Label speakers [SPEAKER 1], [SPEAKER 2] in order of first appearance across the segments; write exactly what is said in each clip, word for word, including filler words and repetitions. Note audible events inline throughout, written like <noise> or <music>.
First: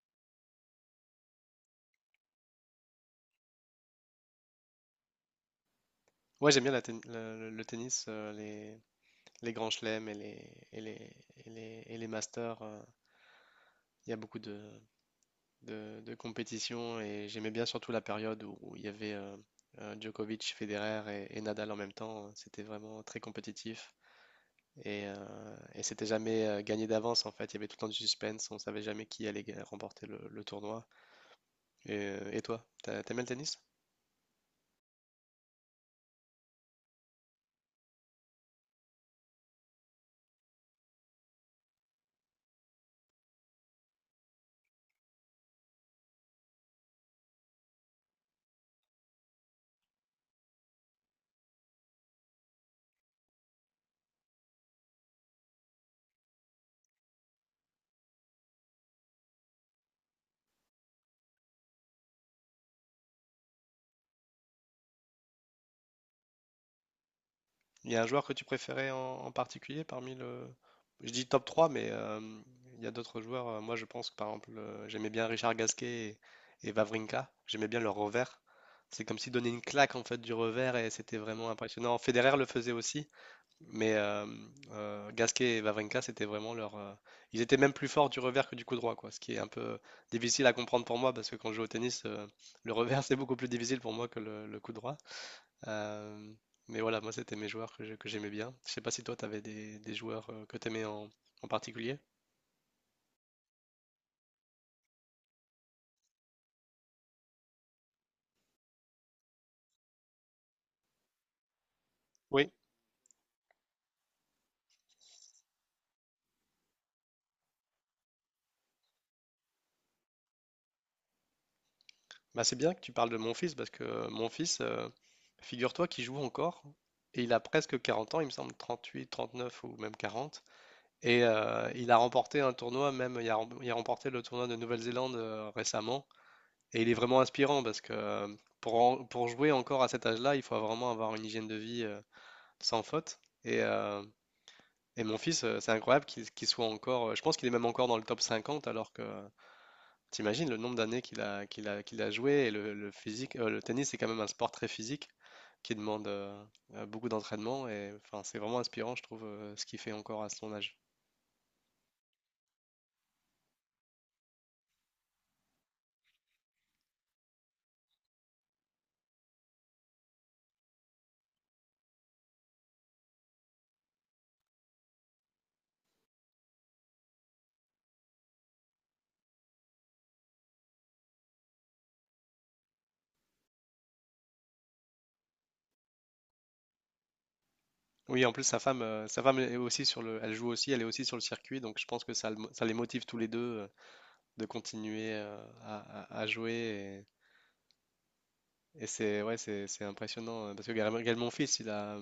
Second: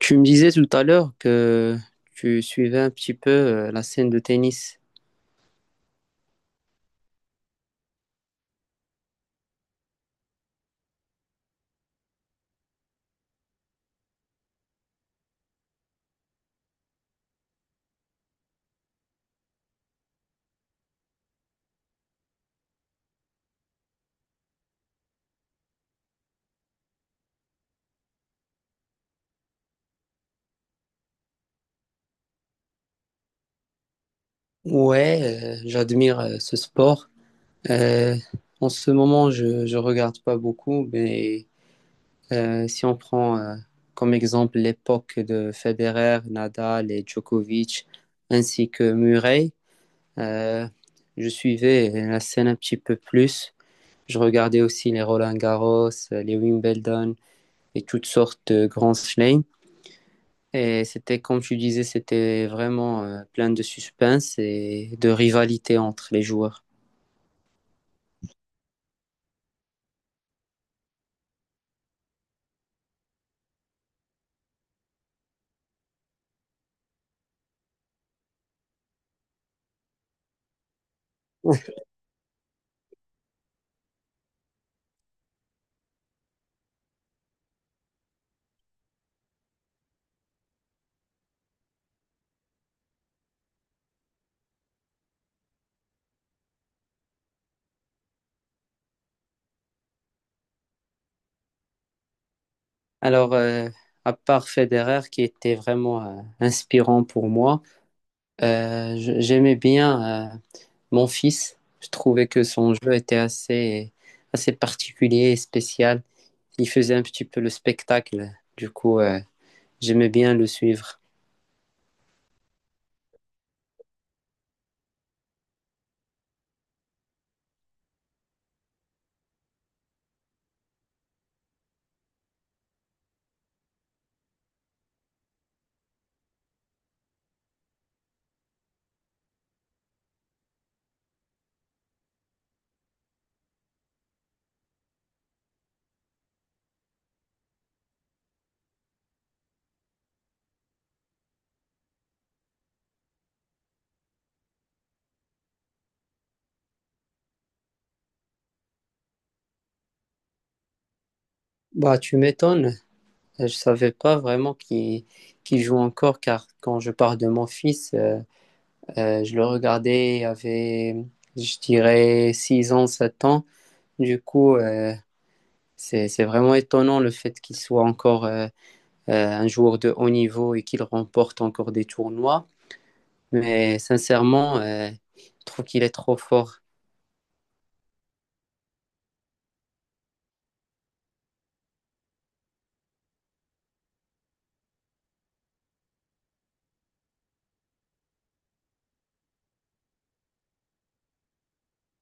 [SPEAKER 1] Tu me disais tout à l'heure que tu suivais un petit peu euh, la scène de tennis.
[SPEAKER 2] Ouais, j'aime bien la ten- le, le le tennis, euh, les, les grands chelems et les, et les, et les, et les masters. euh, Il y a beaucoup de, de, de compétitions et j'aimais bien surtout la période où, où il y avait euh, euh, Djokovic, Federer et, et Nadal en même temps. C'était vraiment très compétitif et, euh, et c'était jamais euh, gagné d'avance en fait. Il y avait tout le temps du suspense, on savait jamais qui allait ga- remporter le, le tournoi. Et, euh, et toi, t'a- t'aimes bien le tennis?
[SPEAKER 1] Ouais, euh, j'admire euh, ce sport. Euh, En ce moment, je je regarde pas beaucoup, mais euh, si on prend euh, comme exemple l'époque de Federer, Nadal et Djokovic, ainsi que Murray, euh, je suivais euh, la scène un petit peu plus. Je regardais aussi les Roland-Garros, les Wimbledon et toutes sortes de grands chelems. Et c'était, comme tu disais, c'était vraiment euh, plein de suspense et de rivalité entre les joueurs.
[SPEAKER 2] Il y a un joueur que tu préférais en, en particulier parmi le... Je dis top trois mais euh, il y a d'autres joueurs. Euh, Moi, je pense que par exemple, euh, j'aimais bien Richard Gasquet et, et Wawrinka. J'aimais bien leur revers. C'est comme s'ils donnaient une claque en fait du revers et c'était vraiment impressionnant. Federer le faisait aussi, mais euh, euh, Gasquet et Wawrinka, c'était vraiment leur. euh, Ils étaient même plus forts du revers que du coup droit, quoi. Ce qui est un peu difficile à comprendre pour moi parce que quand je joue au tennis, euh, le revers <laughs> c'est beaucoup plus difficile pour moi que le, le coup droit. Euh, mais voilà, moi, c'était mes joueurs que je- que j'aimais bien. Je sais pas si toi, t'avais des, des joueurs euh, que t'aimais en, en particulier.
[SPEAKER 1] Alors, euh, à part Federer, qui était vraiment euh, inspirant pour moi, euh, je- j'aimais bien euh, mon fils. Je trouvais que
[SPEAKER 2] Oui,
[SPEAKER 1] son jeu était assez, assez particulier et spécial. Il faisait un petit peu le spectacle. Du coup, euh, j'aimais bien le suivre.
[SPEAKER 2] bah, c'est bien que tu parles de mon fils parce que euh, mon fils, euh, figure-toi qu'il joue encore et il a presque quarante ans, il me semble trente-huit, trente-neuf ou même quarante. Et euh, il a remporté un tournoi, même il a, rem- il a remporté le tournoi de Nouvelle-Zélande euh, récemment. Et il est vraiment inspirant parce que euh, pour, en- pour jouer encore à cet âge-là, il faut vraiment avoir une hygiène de vie euh, sans faute. Et, euh, Et mon fils, euh, c'est incroyable qu'il qu'il soit encore. euh, Je pense qu'il est même encore dans le top cinquante, alors que euh, t'imagines le nombre d'années qu'il a, qu'il a, qu'il a joué. Et le, le physique, euh, le tennis, c'est quand même un sport très physique qui demande euh, euh, beaucoup d'entraînement. Et enfin, c'est vraiment inspirant, je trouve, euh, ce qu'il fait encore à son âge.
[SPEAKER 1] Bah, tu m'étonnes. Euh, Je savais pas vraiment qu'il qu'il joue encore, car quand je parle de mon fils, euh, Euh, je le regardais, il avait, je dirais, six ans, sept ans. Du coup, euh, c'est, c'est vraiment étonnant le fait qu'il soit encore euh, euh, un joueur de haut niveau et qu'il remporte encore des tournois. Mais sincèrement, euh, je trouve qu'il est trop fort.
[SPEAKER 2] Oui, en plus, sa femme, euh, sa femme est aussi sur le, elle joue aussi, elle est aussi sur le circuit, donc je pense que ça, le mo- ça les motive tous les deux euh, de continuer euh, à, à- à jouer. Et, et c'est, ouais, c'est c'est impressionnant euh, parce que également mon fils, il a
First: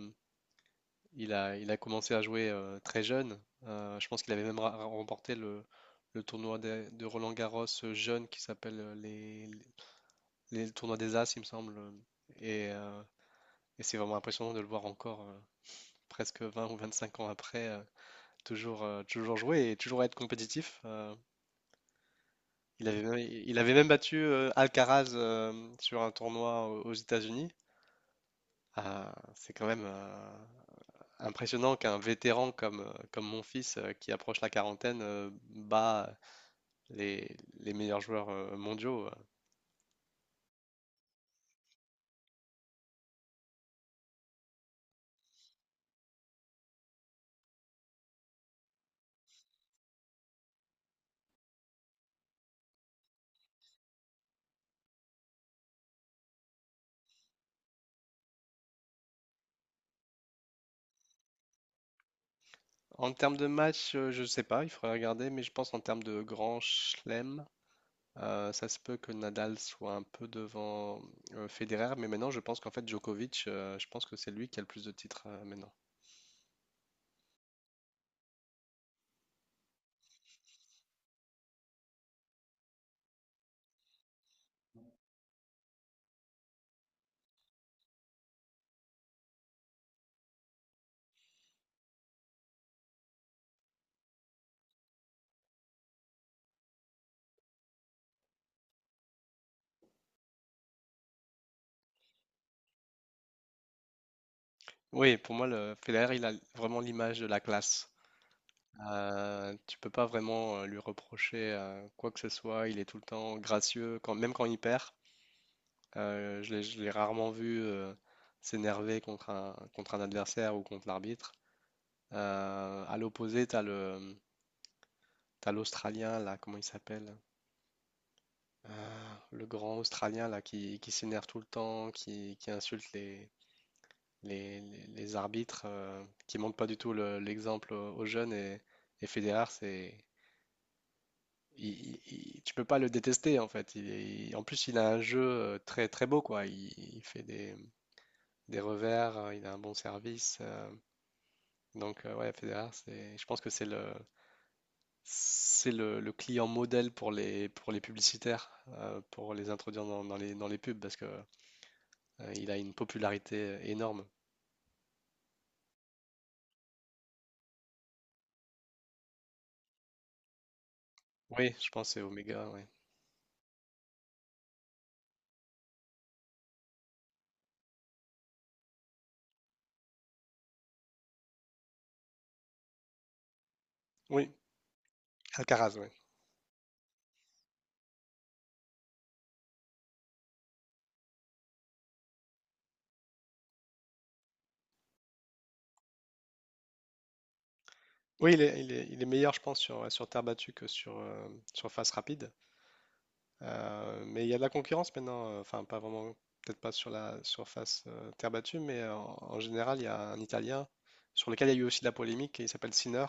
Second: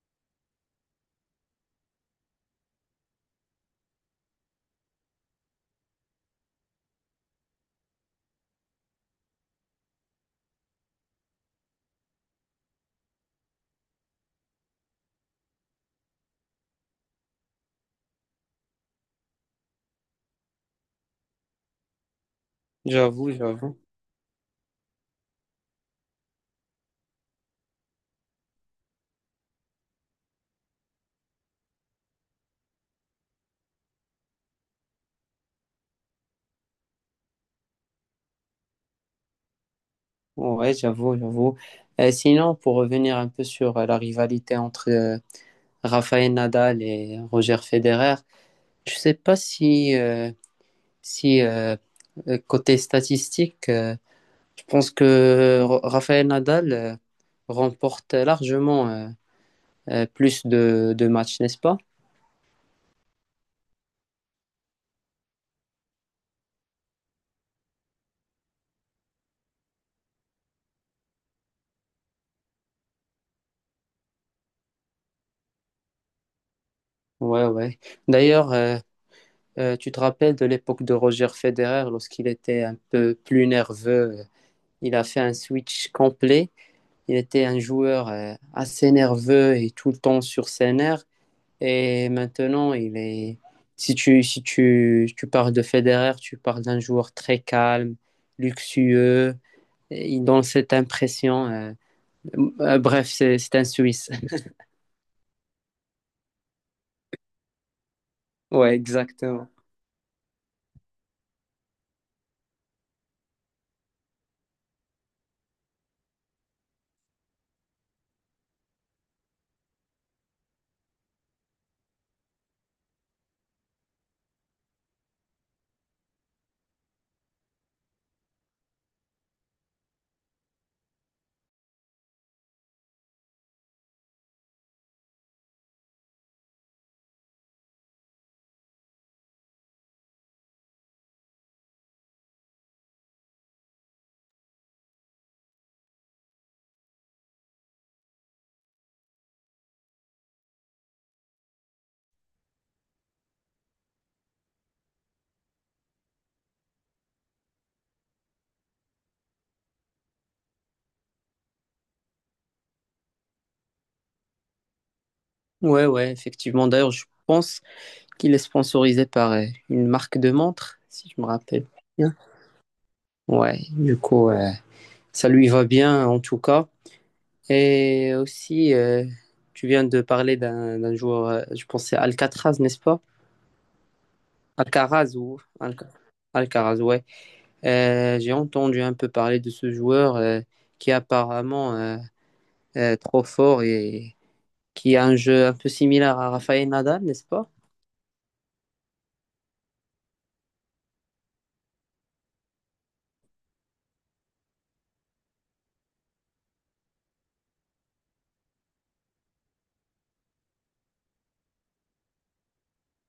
[SPEAKER 2] Il a, il a commencé à jouer euh, très jeune. Euh, je pense qu'il avait même ra- remporté le, le tournoi de, de Roland-Garros jeune qui s'appelle euh, les, les, les tournois des As, il me semble. Et, euh, et c'est vraiment impressionnant de le voir encore euh, presque vingt ou vingt-cinq ans après, euh, toujours, euh, toujours jouer et toujours être compétitif. Euh, il avait même,
[SPEAKER 1] J'avoue,
[SPEAKER 2] il avait
[SPEAKER 1] j'avoue.
[SPEAKER 2] même battu euh, Alcaraz euh, sur un tournoi aux aux États-Unis. Ah, c'est quand même, euh, impressionnant qu'un vétéran comme, euh, comme mon fils euh, qui approche la quarantaine euh, bat euh, les, les meilleurs joueurs euh, mondiaux. euh.
[SPEAKER 1] Ouais, j'avoue, j'avoue. Euh, sinon, pour revenir un peu sur euh, la rivalité entre euh, Rafael Nadal et Roger Federer, je sais pas si, euh, si euh, euh, côté statistique, euh, je pense que Ra- Rafael Nadal euh, remporte largement euh, euh, plus de, de matchs, n'est-ce pas?
[SPEAKER 2] En termes de match, euh, je ne sais pas, il faudrait regarder, mais je pense en termes de grand chelem, euh, ça se peut que Nadal soit un peu devant euh, Federer, mais maintenant je pense qu'en fait Djokovic, euh, je pense que c'est lui qui a le plus de titres euh, maintenant.
[SPEAKER 1] Ouais, ouais. D'ailleurs, euh, euh, tu te rappelles de l'époque de Roger Federer lorsqu'il était un peu plus nerveux. euh, Il a fait un switch complet. Il était un joueur euh, assez nerveux et tout le temps sur ses nerfs. Et maintenant, il est. Si tu, si tu, tu parles de Federer, tu parles d'un joueur très calme, luxueux. Et il donne cette impression. euh, Euh, Bref, c'est c'est un Suisse. <laughs>
[SPEAKER 2] Oui, pour moi, le Federer, il a vraiment l'image de la classe.
[SPEAKER 1] Ouais, exactement.
[SPEAKER 2] Euh, tu peux pas vraiment euh, lui reprocher euh, quoi que ce soit. Il est tout le temps gracieux, quand, même quand il perd. Euh, je l'ai, je l'ai rarement vu euh, s'énerver contre un, contre un adversaire ou contre l'arbitre. Euh, à l'opposé, t'as le, t'as l'Australien, là, comment il s'appelle? Euh, le grand Australien, là, qui, qui s'énerve tout le temps, qui, qui insulte les, les, les- les arbitres, euh, qui montre pas du tout le- l'exemple aux aux jeunes. Et, et Federer, c'est, il- il- il- tu peux pas le détester, en fait. Il est- il- en plus, il a un jeu euh, très, très beau, quoi. Il, il fait des, des revers, euh, il a un bon service. euh, Donc, euh, ouais, Federer, c'est, je pense que c'est le, c'est le, le client modèle pour les, pour les publicitaires, euh, pour les introduire dans, dans les, dans les pubs, parce que euh, il a une popularité énorme.
[SPEAKER 1] Ouais, ouais, effectivement. D'ailleurs, je pense qu'il est sponsorisé par euh, une marque de montre, si je me
[SPEAKER 2] Oui,
[SPEAKER 1] rappelle
[SPEAKER 2] je pense que c'est
[SPEAKER 1] bien.
[SPEAKER 2] Omega, ouais.
[SPEAKER 1] Ouais, du coup, euh, ça lui va bien en tout cas. Et aussi, euh, tu viens de parler d'un d'un joueur, euh, je pense que c'est Alcatraz, n'est-ce pas?
[SPEAKER 2] Oui,
[SPEAKER 1] Alcaraz ou
[SPEAKER 2] Alcaraz, oui.
[SPEAKER 1] Alca- Alcaraz, ouais. Euh, j'ai entendu un peu parler de ce joueur euh, qui est apparemment euh, euh, trop fort et qui a un jeu un peu similaire à Rafael Nadal, n'est-ce pas?
[SPEAKER 2] Oui, il est, il est, il est meilleur, je pense, sur, sur terre battue que sur, euh, sur face rapide. Euh, mais il y a de la concurrence maintenant, euh, enfin, pas vraiment, peut-être pas sur la surface euh, terre battue, mais euh, en, en général, il y a un Italien sur lequel il y a eu aussi de la polémique et il s'appelle Sinner.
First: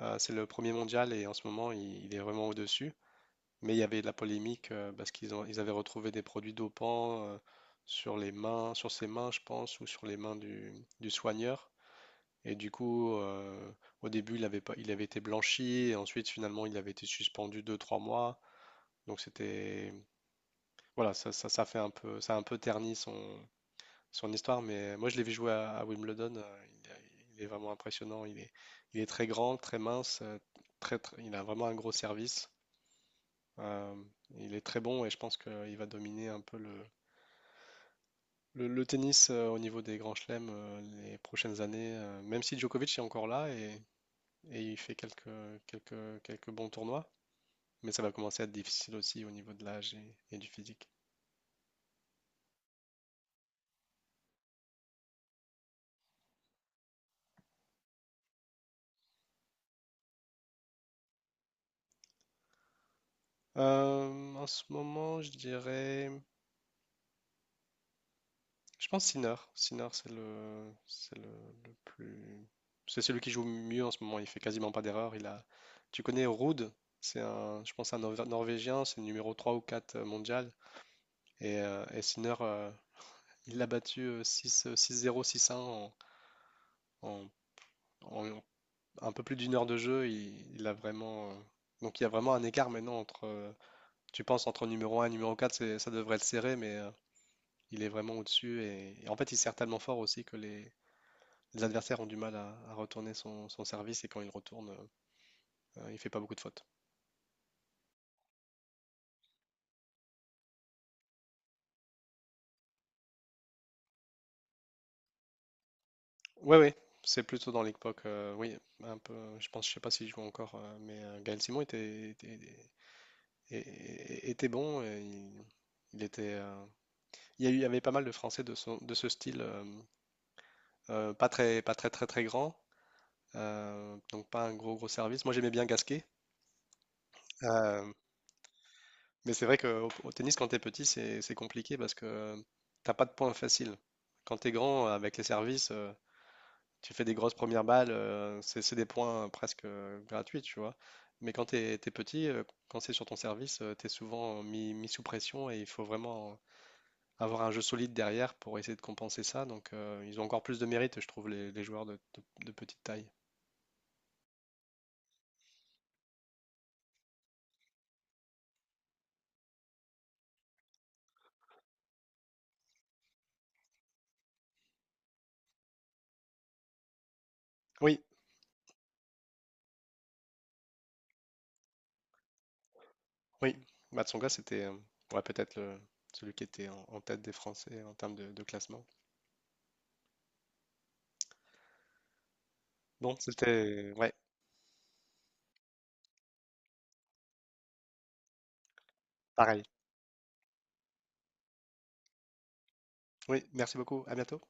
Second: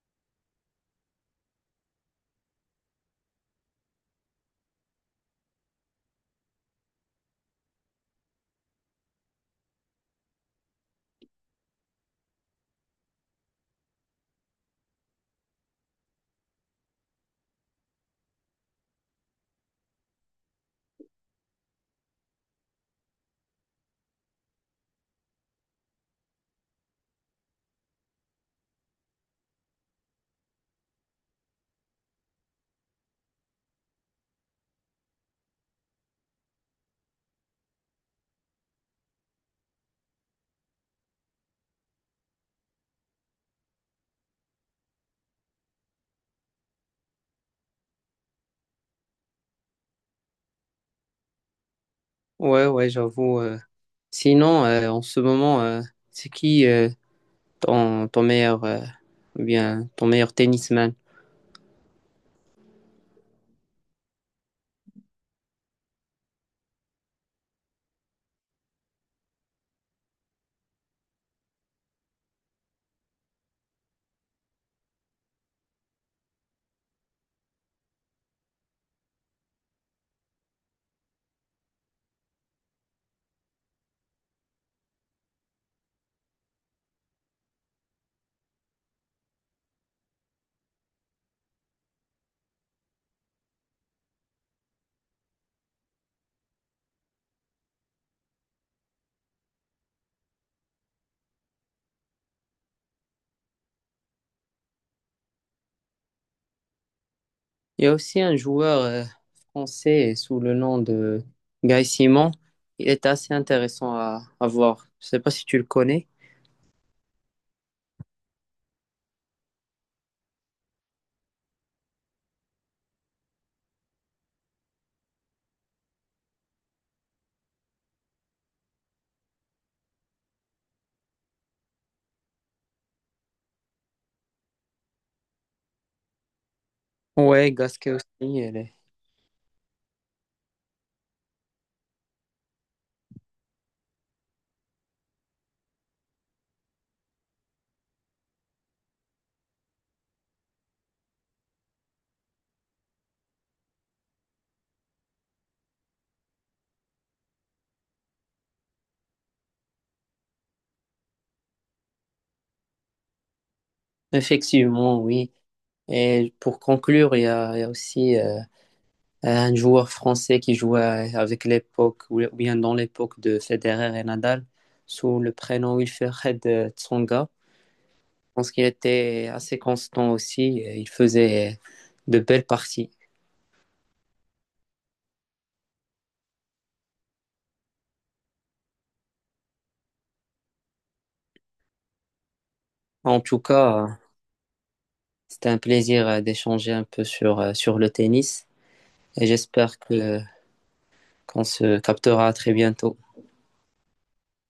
[SPEAKER 2] Euh, c'est le premier mondial et en ce moment, il, il est vraiment au-dessus. Mais il y avait de la polémique euh, parce qu'ils ont, ils avaient retrouvé des produits dopants euh, sur les mains, sur ses mains, je pense, ou sur les mains du, du soigneur. Et du coup, euh, au début, il avait pas, il avait été blanchi et ensuite, finalement, il avait été suspendu deux trois mois. Donc c'était, voilà, ça, ça, ça fait un peu, ça a un peu terni son, son histoire, mais moi je l'ai vu jouer à, à Wimbledon. Euh, il, est- il est vraiment impressionnant. Il est, il est très grand, très mince, euh, très, très- il a vraiment un gros service. Euh, il est très bon et je pense qu'il va dominer un peu le, le- le tennis euh, au niveau des grands chelems euh, les prochaines années, euh, même si Djokovic est encore là et, et il fait quelques, quelques, quelques bons tournois, mais ça va commencer à être difficile aussi au niveau de l'âge et, et du physique.
[SPEAKER 1] Ouais, ouais, j'avoue. euh. Sinon, euh, en ce moment, euh, c'est qui euh, ton, ton meilleur, euh, ou bien ton meilleur tennisman?
[SPEAKER 2] Euh, en ce moment, je dirais. Je pense Sinard. Sinard, c'est le, c'est le, le plus. C'est celui qui joue mieux en ce moment. Il fait quasiment pas d'erreur. Il a... Tu connais Ruud? C'est un, je pense, un Norv- Norvégien. C'est le numéro trois ou quatre euh, mondial. Et, euh, et Sinard, euh, il l'a battu euh, six, six zéro, six un en, en- en un peu plus d'une heure de jeu. Il, il a vraiment. euh, Donc il y a vraiment un écart maintenant entre. euh, Tu penses entre numéro un et numéro quatre. c'est- ça devrait être serré, mais euh, il est vraiment au-dessus. Et, et en fait, il sert tellement fort aussi que les, les adversaires ont du mal à, à retourner son, son service et quand il retourne, euh, il fait pas beaucoup de fautes.
[SPEAKER 1] Il y a aussi un joueur euh, français sous le nom de Guy Simon. Il est assez intéressant à, à voir. Je sais pas si tu le connais.
[SPEAKER 2] Ouais, ouais, c'est plutôt dans l'époque, euh, oui, un peu. Je pense, je sais pas s'il joue encore, euh, mais euh, Gaël Simon était, était, était- était bon. et il, il était, euh, il y a eu- il y avait pas mal de Français de, son- de ce style, euh, euh, pas très, pas très, très, très grand, euh, donc pas un gros, gros service. Moi, j'aimais bien Gasquet,
[SPEAKER 1] Ouais,
[SPEAKER 2] euh,
[SPEAKER 1] Gasquet aussi. Elle est-
[SPEAKER 2] mais c'est vrai qu'au au tennis, quand t'es petit, c'est c'est compliqué parce que t'as pas de points faciles. Quand t'es grand, avec les services, euh, tu fais des grosses premières balles, euh, c'est c'est des points euh, presque euh, gratuits, tu vois. Mais quand t'es, t'es petit, euh, quand c'est sur ton service, tu t'es souvent euh, mis, mis sous pression et il faut vraiment euh, avoir un jeu solide derrière pour essayer de compenser ça. Donc euh, ils ont encore plus de mérite, je trouve, les, les joueurs de, de- de petite taille.
[SPEAKER 1] Effectivement, oui. Et pour conclure, il y a, il y a aussi euh, Euh, un joueur français qui jouait avec l'époque, ou bien dans l'époque de Federer et Nadal, sous le prénom Wilfried Tsonga.
[SPEAKER 2] Oui,
[SPEAKER 1] Je pense qu'il était assez constant aussi, et il faisait de belles parties.
[SPEAKER 2] oui. Matsonga, c'était euh, ouais, peut-être le- celui qui était en, en tête des Français en termes de, de classement. Bon,
[SPEAKER 1] En tout
[SPEAKER 2] c'était...
[SPEAKER 1] cas,
[SPEAKER 2] Ouais,
[SPEAKER 1] c'était un plaisir euh, d'échanger un peu sur, euh, sur le tennis et
[SPEAKER 2] pareil.
[SPEAKER 1] j'espère que qu'on se captera très bientôt.
[SPEAKER 2] Oui, merci beaucoup. À bientôt.